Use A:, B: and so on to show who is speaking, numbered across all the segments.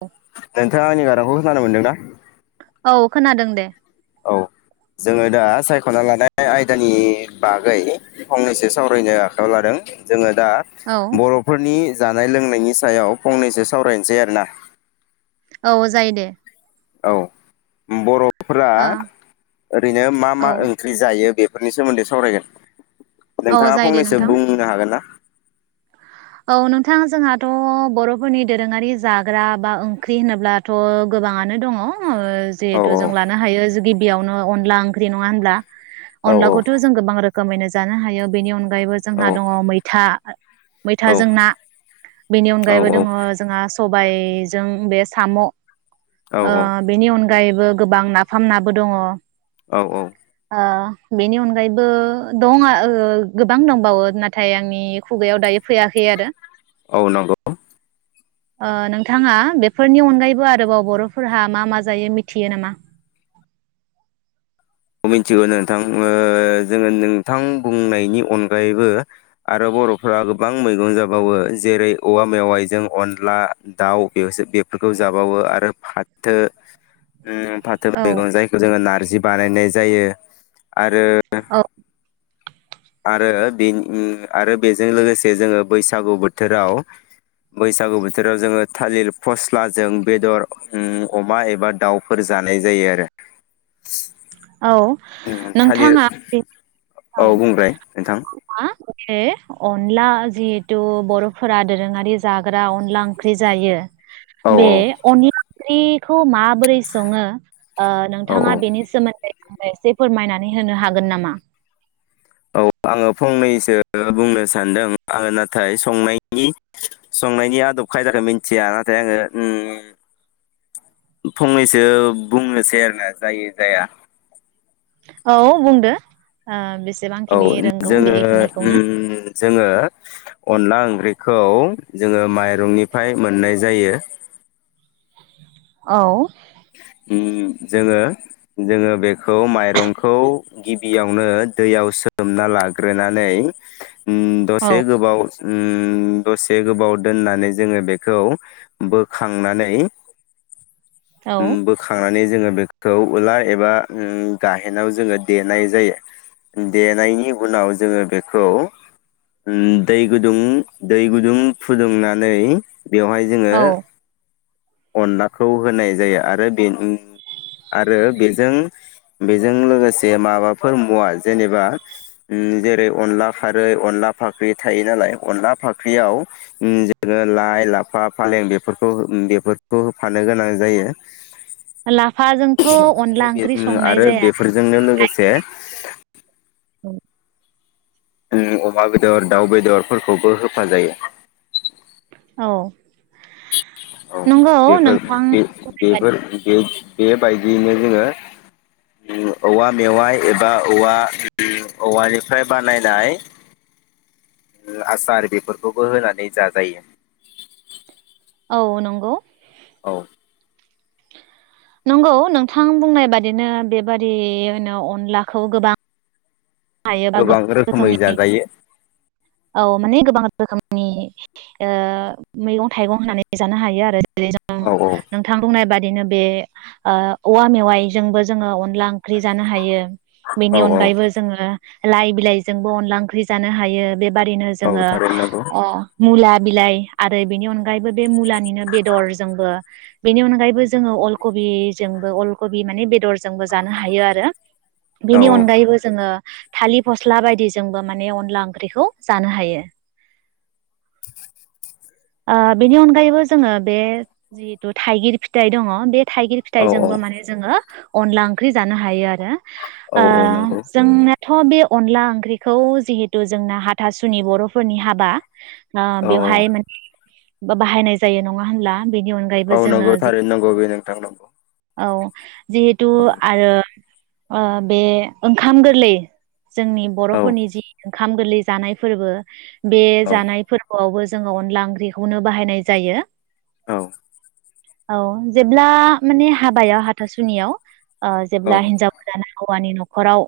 A: औ
B: नोंथाङा आंनि गारांखौ खोनानो मोनदों ना
A: औ खोनादों दे
B: औ जोङो दा सायखना लानाय आयदानि बागै फंनैसो सावरायनो आखायाव लादों जोङो दा
A: औ
B: बर'फोरनि जानाय लोंनायनि सायाव फंनैसो सावरायनोसै आरोना
A: औ जायो दे
B: औ बर' फोरा
A: ओ
B: ओरैनो मा
A: औ
B: मा ओंख्रि जायो बे फोरनि सोमोन्दै सावरायगोन
A: औ
B: नोंथाङा
A: जायो दे
B: फंनैसो
A: नोंथां
B: बुंनो हागोन ना?
A: औ नोंथां जोंहाथ‌ बरफोरनि दोरोङारि जाग्रा बा ओंख्रि होनोब्लाथ गोबाङानो दङ
B: औ
A: जिहेथु जों लानो हायो जुदि बेयावनो अनला ओंख्रि नङा होनब्ला
B: औ
A: अनलाखौथ जोङो गोबां रोखो यनो जानो हायो बेनि अनगा अगायबो
B: औ
A: जोंहा दङ मैथा
B: औ
A: मैथाजों ना बेनि
B: औ
A: अनगायैबो दङ जोंहा स बायजों बे साम ओ बेनि अन गगायैबो गोबां नाफाम नाबो दङ
B: औ औ
A: ओ बेनि अनगायैबो दं आ ओ गोबां दंबावो नाथाय आंनि खुगायाव दायो फैयाखै आरो
B: औ नंगौ
A: ओ नोंथाङा बेफोरनि अनगायैबो आरोबाव बरफोरहा मा मा जायो मिथियो नामा
B: मिथिगौ नोंथां ओ जोङो नोंथां बुंनायनि अनगायैबो आरो बरफोरा गोबां मैगं जाबावो जेरै औवा मेवाइजों अनला दाउ बे बेफोरखौ जाबावो आरो फाथो फाथो
A: औ
B: मैगं जायखौ जों नार्जि बानायनाय ज जायो आरो
A: औ
B: आरो बे ओम आरो बेजों लोगोसे जोङो बैसागु बोथोराव बैसागु बोथोराव जोङो थालिर फस्लाजों बेदर ओम अमा एबा दाउफोर जानाय जायो आरो
A: [inaudible] औ
B: थालिर
A: नोंथाङा
B: औ बुंबाय नोंथां
A: [unintelligible] अके अनला जिहेथु बर'फोरा दोरोङारि जाग्रा अनला ओंख्रि जायो।
B: औ
A: बे अनला ख्रिखौ माबोरै सङो ओ
B: औ
A: नोंथाङा
B: औ
A: बेनि सोमोन एसे फोरमायनानै होनो हागोन नामा
B: औ आङो फंनैसो बुंनो सान्दों आङो नाथाय संनायनि संनायनि आदब खायदाखौ मिथिया नाथाय आङो ओम फंनैसो बुंनोसै आरोना जायो जाया
A: औ बुंदो ओ
B: औ
A: बेसेबांखिनि रोंगौ
B: जोङो
A: बेखिनिखौनो
B: ओम जोङो अनला ओंख्रिखौ जोङो माइरंनिफ्राय मोननाय जायो।
A: औ
B: ओम जोङो जोङो बेखौ माइरंखौ गिबियावनो दैयाव सोमना लाग्रोनानै उम दसे गोबाव उम दसे गोबाव दोननानै जोङो बेखौ बोखांनानै
A: औ
B: ओम बोखांनानै जोङो बेखौ उलार एबा गाहेनाव जोङो देनाय जायो देनायनि उनाव जोङो बेखौ ओम दै गुदुं दै गुदुं फुदुंनानै बेवहाय जोङो
A: औ
B: अनलाखौ होनाय जायो आरो बे आरो बेजों बेजों लोगोसे माबाफोर मुवा जेनेबा जेरै अनला खारै अनला फाख्रि थायो नालाय अनला फाख्रियाव जोङो लाइ लाफा फालें बेफोरखौ बेफोर खौ होफानो गोनां जायो।
A: लाफाजोंथ'
B: आरो
A: अनला
B: बे
A: ओंख्रि संनाय
B: आरो
A: जाया
B: बेफोरजोंनो लोगोसे उम अमा बेदर दाउ बेदरफोरखौबो होफा जायो।
A: औ
B: औ
A: नंगौ
B: बेफोर
A: नोंथां
B: बे बेफोर बे बेबायदियैनो जोङो औवा मेवाइ एबा औवा ओम औवानिफ्राय बानायनाय आसार बेफोरखौबो होनानै जाजायो।
A: औ नंगौ
B: औ
A: नंगौ नोंथां बुंनाय बादिनो बेबादिनो अनलाखौ गोबां हायोबा
B: गोबां रोखोमै
A: रोखोमनि
B: जाजायो।
A: औ माने गोबां रोखोमनि ओ मैगं थाइगं होनानै जानो हायो आरो रै जों
B: औ औ
A: नोंथां बुंनाय बाद दिनो बे ओ औवा मेवाइजोंबो जोङो अनला ओंख्रि जानो हायो बेनि
B: औ औ
A: अनगायैबो जों लाइ बिलाइजोंबो अनला ओंख्रि जानो हायो बे बादिनो
B: औ
A: जोङो
B: थारैनो नंगौ
A: अ मुला बिलाइ आरो बेनि अनगायैबो बे मुलानिनो बेदरजोंबो बेनि अनगायैबो जोङो अलकबिजोंबो अलकबि माने बेदर जोंबो जानो हायो आरो
B: औ
A: बेनि अनगायैबो ओ थालिर फस्ला बायदिजोंबो माने अनला ओंख्रिखौ जानो हायो ओ बेनि अनगायैबो जोङो बे जिहेथु थाइगिर फिथाइ दङ बे थाइगिर
B: औ
A: फिथाइजोंबो माने जोङो अनला ओंख्रि जानो हायो आरो
B: औ
A: ओ
B: औ नंगौ
A: जोङो थ बे अनला ओंख्रिखौ जिहेतु जोंना हाथासुनि बरफोरनि हाबा अ
B: औ
A: बेवहाय
B: औ
A: माने बाहायनाय जायो नङा होनब्ला बेनि अनगायैबो
B: औ
A: जोङो
B: नगौ
A: जि
B: थारै नगौ बि नोंथां नंगौ
A: औ जिहेतु
B: औ
A: आरो अ बे ओंखाम गोरलै जोंनि
B: औ
A: बरफोरनि जि दं ओंखाम गोरलै जानाय फोरबो बे जानाय फोरबोआवबो जोङो अनला ओंख्रि बेखौनो बाहायनाय जायो
B: औ
A: औ जेब्ला माने हाबायाव हाथासुनियाव अ
B: औ
A: जेब्ला हिनजावफोरा ना हौवानि न नखराव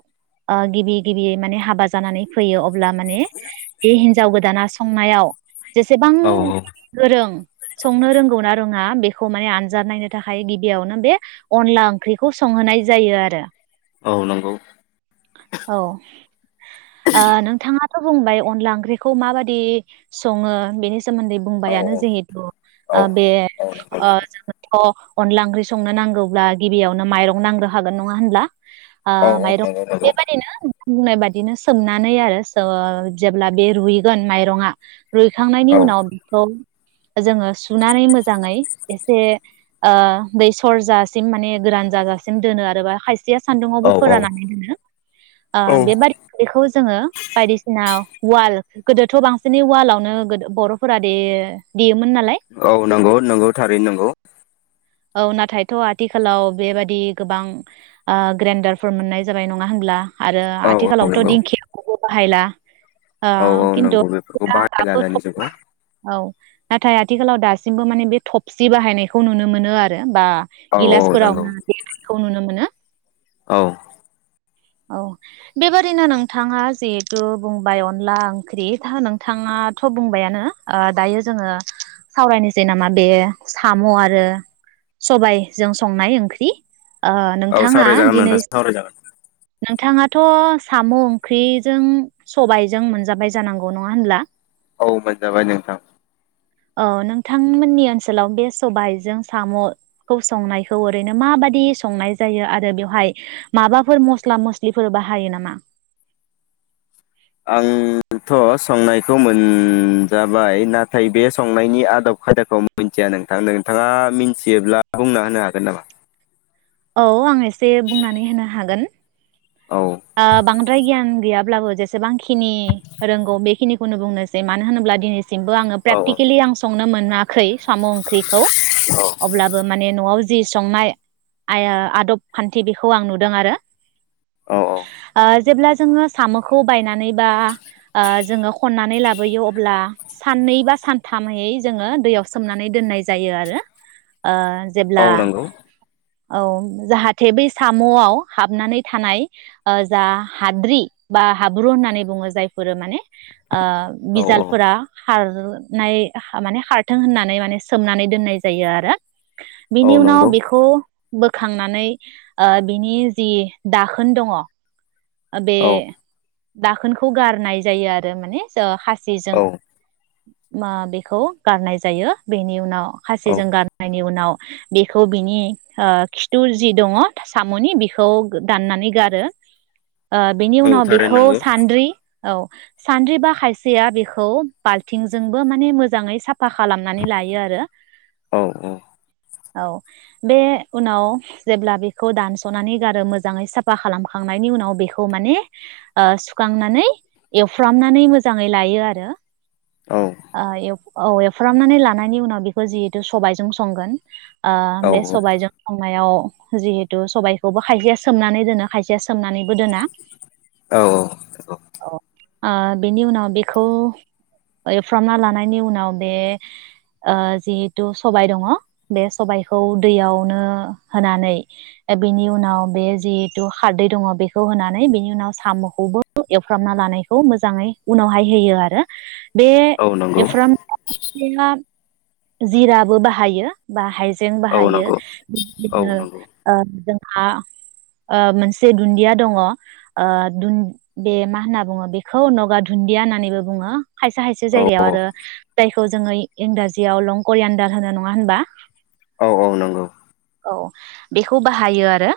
A: ओ गिबि गिबि माने हाबा जानानै फैयो अब ला माने बे हिनजाव गोदाना संनायाव जेसेबां
B: औ औ
A: गोरों संनो रोंगौ ना रोङा बेखौ माने आनजाद नायनो थाखाय गिबियावनो बे अनला ओंख्रिखौ संहोनाय जायो आरो
B: औ नंगौ
A: औ ओ नोंथाङा थ बुंबाय अनला ओंख्रिखौ माबादि सङो बेनि सोमोन्दै
B: औ
A: बुंबायानो जिहेथु
B: औ
A: ओ बे
B: औ नंगौ
A: ओ जोंथ अनला ओंख्रि संनो नांगौब्ला गिबियावनो माइरं नांग्रोखागोन नङा होनब्ला ओ
B: औ औ
A: माइरं
B: नंगौ
A: बे
B: नंगौ
A: बादिनो बुंनाय बादिनो सोमनानै आरो स जेब्ला बे रुइगोन माइरंआ रुइखांनायनि
B: औ
A: उनाव जोङो सुनानै मोजाङै एसे ओ दै सरजासिम माने गोरान जाजासिम दोनो आरोबा खाय सिया सान्दुङावबो
B: औ औ
A: फोरानाखै दोनो ओ
B: औ
A: बे बारि बेखौ जोङो बायदिसिना वाल गोदोथ' बांसिनै वालावनो गोदो बरफ फुरा दे देयोमोन नालाय
B: औ नंगौ नंगौ थारैनो नंगौ
A: औ नाथायथ आथिखालाव बेबादि गोबां ओ ग्रेडारफोर मोननाय जाबाय नङा होनब्ला आरो
B: औ औ
A: आथिखालावथ
B: नंगौ
A: दिंखियाखौबो बाहायला ओ
B: औ औ
A: खिन्थु
B: नंगौ बेफोरखौ
A: दा
B: बाहायला
A: दाबो
B: दानि जुगाव
A: औ नाथाय आथिखालाव दासिमबो माने बे थफसि बाहायनायखौ नुनो मोनो आरो बा
B: औ औ नंगौ
A: गिलासफोरावनो देनायखो नुनो मोनो
B: औ
A: औ बेबादिनो नोंथाङा जिहेथु बुंबाय अनला ओंख्रि दा नोंथाङाथ बुंबायानो दायो जोङो सावरायनोसै नामा बे साम आरो सबायाइजों संनाय ओंख्रि ओ
B: औ
A: नोंथाङा
B: सावराय जागोन
A: दिनै
B: नोंथां सावराय जागोन
A: नोंथाङाथ साम ओंख्रिजों सबायजों मोनजाबाय जानांगौ नङा होनब्ला?
B: औ मोनजाबाय नोंथां
A: औ नोंथांमोननि ओनसोलाव बे सबाइजों सामखौ संनायखौ ओरैनो माबादि संनाय जायो आरो बेवहाय माबाफोर मस मस्ला मस्लिफोर बाहायो नामा?
B: आंथ संनायखौ मोनजाबाय नाथाय बे संनायनि आदब खायदाखौ मिथिया नोंथां नोंथाङा मिथियोब्ला बुंना होनो हागोन नामा?
A: औ आं एसे बुंनानै होनो हागोन
B: औ
A: ओ बांद्राय गियान गैयाब्लाबो जेसेबांखिनि रोंगौ बेखिनिखौनो बुंनोसै मानो होनोब्ला दिनै सिमबो आङो
B: औ
A: प्रेटिकेलिं आं सा नुनो मोनाखै साम ओंख्रिखौ
B: औ
A: अब्लाबो माने नआव जि संनाय आया आदब खान्थि बेखौ आं नुदों आरो
B: औ
A: ओ जेब्ला जोङो सामखौ बायनानै बा जोङो खननानै लाबोयो अब्ला साननै बा सानथामै जोङो दैयाव सोमनानै दोननाय जायो। आरो ओ
B: औ
A: जेब्ला
B: नोंगौ
A: औ जाहाथे बै सामआव हाबनानै थानाय जा हाद्रि बा हाब्रु होननानै बुङो जायफोरो माने ओ
B: औ
A: बिजालफोरा खारनाय माने खारथों होननानै माने सोमनानै दोननाय जायो। आरो
B: औ
A: बिनि उनाव
B: नंगौ
A: बिखौ बोखांनानै ओ बिनि जि दाखो होन दङ। ओ बे
B: औ
A: दाखोनखौ गारनाय जायो आरो माने जो खास जेजों
B: औ
A: मा बेखौ गारनाय जायो बेनि उनाव
B: औ
A: खासिजों गारनायनि उनाव बेखौ बिनि ओ खिथु जि दङ साम'नि बेखौ दाननानै गारो ओ बेनि
B: औ
A: उनाव
B: थारैनो
A: बेखौ
B: नंगौ
A: सान्द्रि औ सान्द्रि बा खायसेया बेखौ बाल्थिंजोंबो माने मोजाङै साफ साफा खालामनानै लायो आरो
B: औ
A: औ बे उनाव जेब्ला बेखौ दानस'नानै गारो मोजाङै साफा खालामखांनायनि उनाव बे खौ माने सुखांनानै एवफ्रामनानै मोजाङै लायो आरो
B: औ
A: आ औ एवफ्रामनानै लानायनि उनाव बेखौ जिहेतु सबायजों संगोन ओ बे
B: औ
A: सबायजों संनायाव जिहेथु सबायखौबो खायसेया सोमनानै दोनो खायसेया सोमनानैबो दोना
B: औ औ औ
A: ओ बेनि उनाव बेखौ एफ्रामना लानायनि उनाव बे जिहेथु सबाय दङ बे सबायखौ दैयावनो होनानै बेनि उनाव बे जिहेतु खारदै दङ बेखौ होनानै बिनि उनाव साम'खौबो एवफ्रामना लानायखौ मोजाङै उनावहाय होयो आरो बे
B: औ नंगौ
A: एवफ्रामनाया जिराबो बाहायो बा हाय जों
B: औ नंगौ
A: बाहायोनो
B: औ
A: बिदिनो
B: नंगौ
A: ओ जों आं ओ मोनसे दुन्दिया दङ ओ दुन बे मा होनना बुङो बेखौ नगा दुन्दिया होननानैबो बुङो खायसे खायसे
B: औ
A: जायगायाव आरो फिथाइखौ जोङै इंराजियाव लं करियानदार होनो नङा होनबा
B: औ औ नंगौ
A: औ बेखौ बाहायो आरो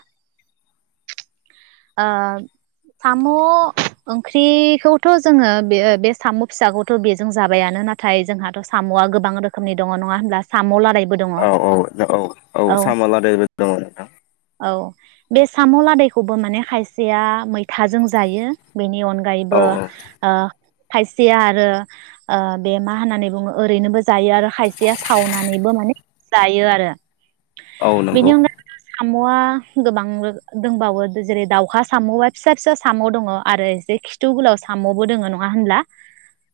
A: आ साम' ओंख्रिखौथ' जोङो बे बे साम' फिसाखौथ' बेजों जाबायानो नाथाय जोंहाथ' साम'आ गोबां रोखोमनि दङ नङा होनब्ला साम' लादायबो दङ
B: औ औ औ औ साम'लादायबो दङ नोंथां
A: औ बे साम लादायखौबो माने खाय या मैथाजों जायो बेनि
B: औ
A: अनगायैबो
B: औ
A: ओ खायसेया आरो ओ बे मा होननानै बुङो ओरैनोबो जायो आरो खायसेया सावनानैबो माने जायो आरो
B: औ
A: बेनि
B: नंगौ
A: अनगायैबो साम'आ गोबां दंबावो जेरै दावखा साम'आ फिसा फिसा साम' दङ आरो एसे खिथु गोलाव साम'बो दङ नङा होनब्ला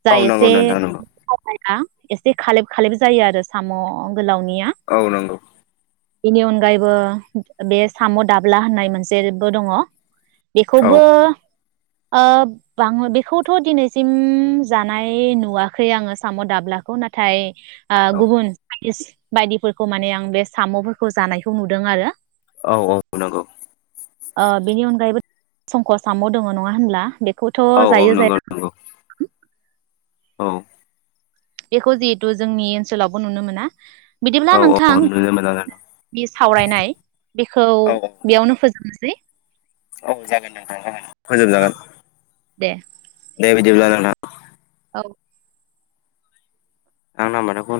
A: जा
B: औ नंगौ
A: एसे
B: नोंथां नंगौ
A: [unintelligible] आ एसे खालेब खालेब जायो आरो साम' गोलावनिया
B: औ नंगौ
A: बेनि अनगायैबो बे साम' दाब्ला होननाय मोनसेबो दङ
B: औ
A: बेखौबो ओ बाङो बेखौथ' दिनैसिम जानाय नुवाखै आङो साम' दाब्लाखौ नाथाय आ गुबुन [unintelligible] बायदिफोरखौ माने आं बे साम'फोरखौ जानायखौ नुदों आरो
B: औ औ नंगौ
A: ओ बिनि अनगायैबो [inaudible] संख' आसामाम' दङ नङा होनब्ला बे खौथ'
B: औ औ
A: जायो
B: नंगौ
A: जाया
B: नंगौ औ
A: बेखौ जिहेतु जोंनि ओनसोलावबो नुनो मोना बिदिब्ला
B: औ
A: नोंथां
B: औ नुनो मोना नोंथां
A: बे सावरायनाय बेखौ
B: औ
A: बेयावनो फोजोबनोसै [unintelligible]
B: औ जागोन नोंथां जागोन फोजोबजागोन
A: दे
B: दे बिदि [unintelligible]
A: औ
B: [unintelligible]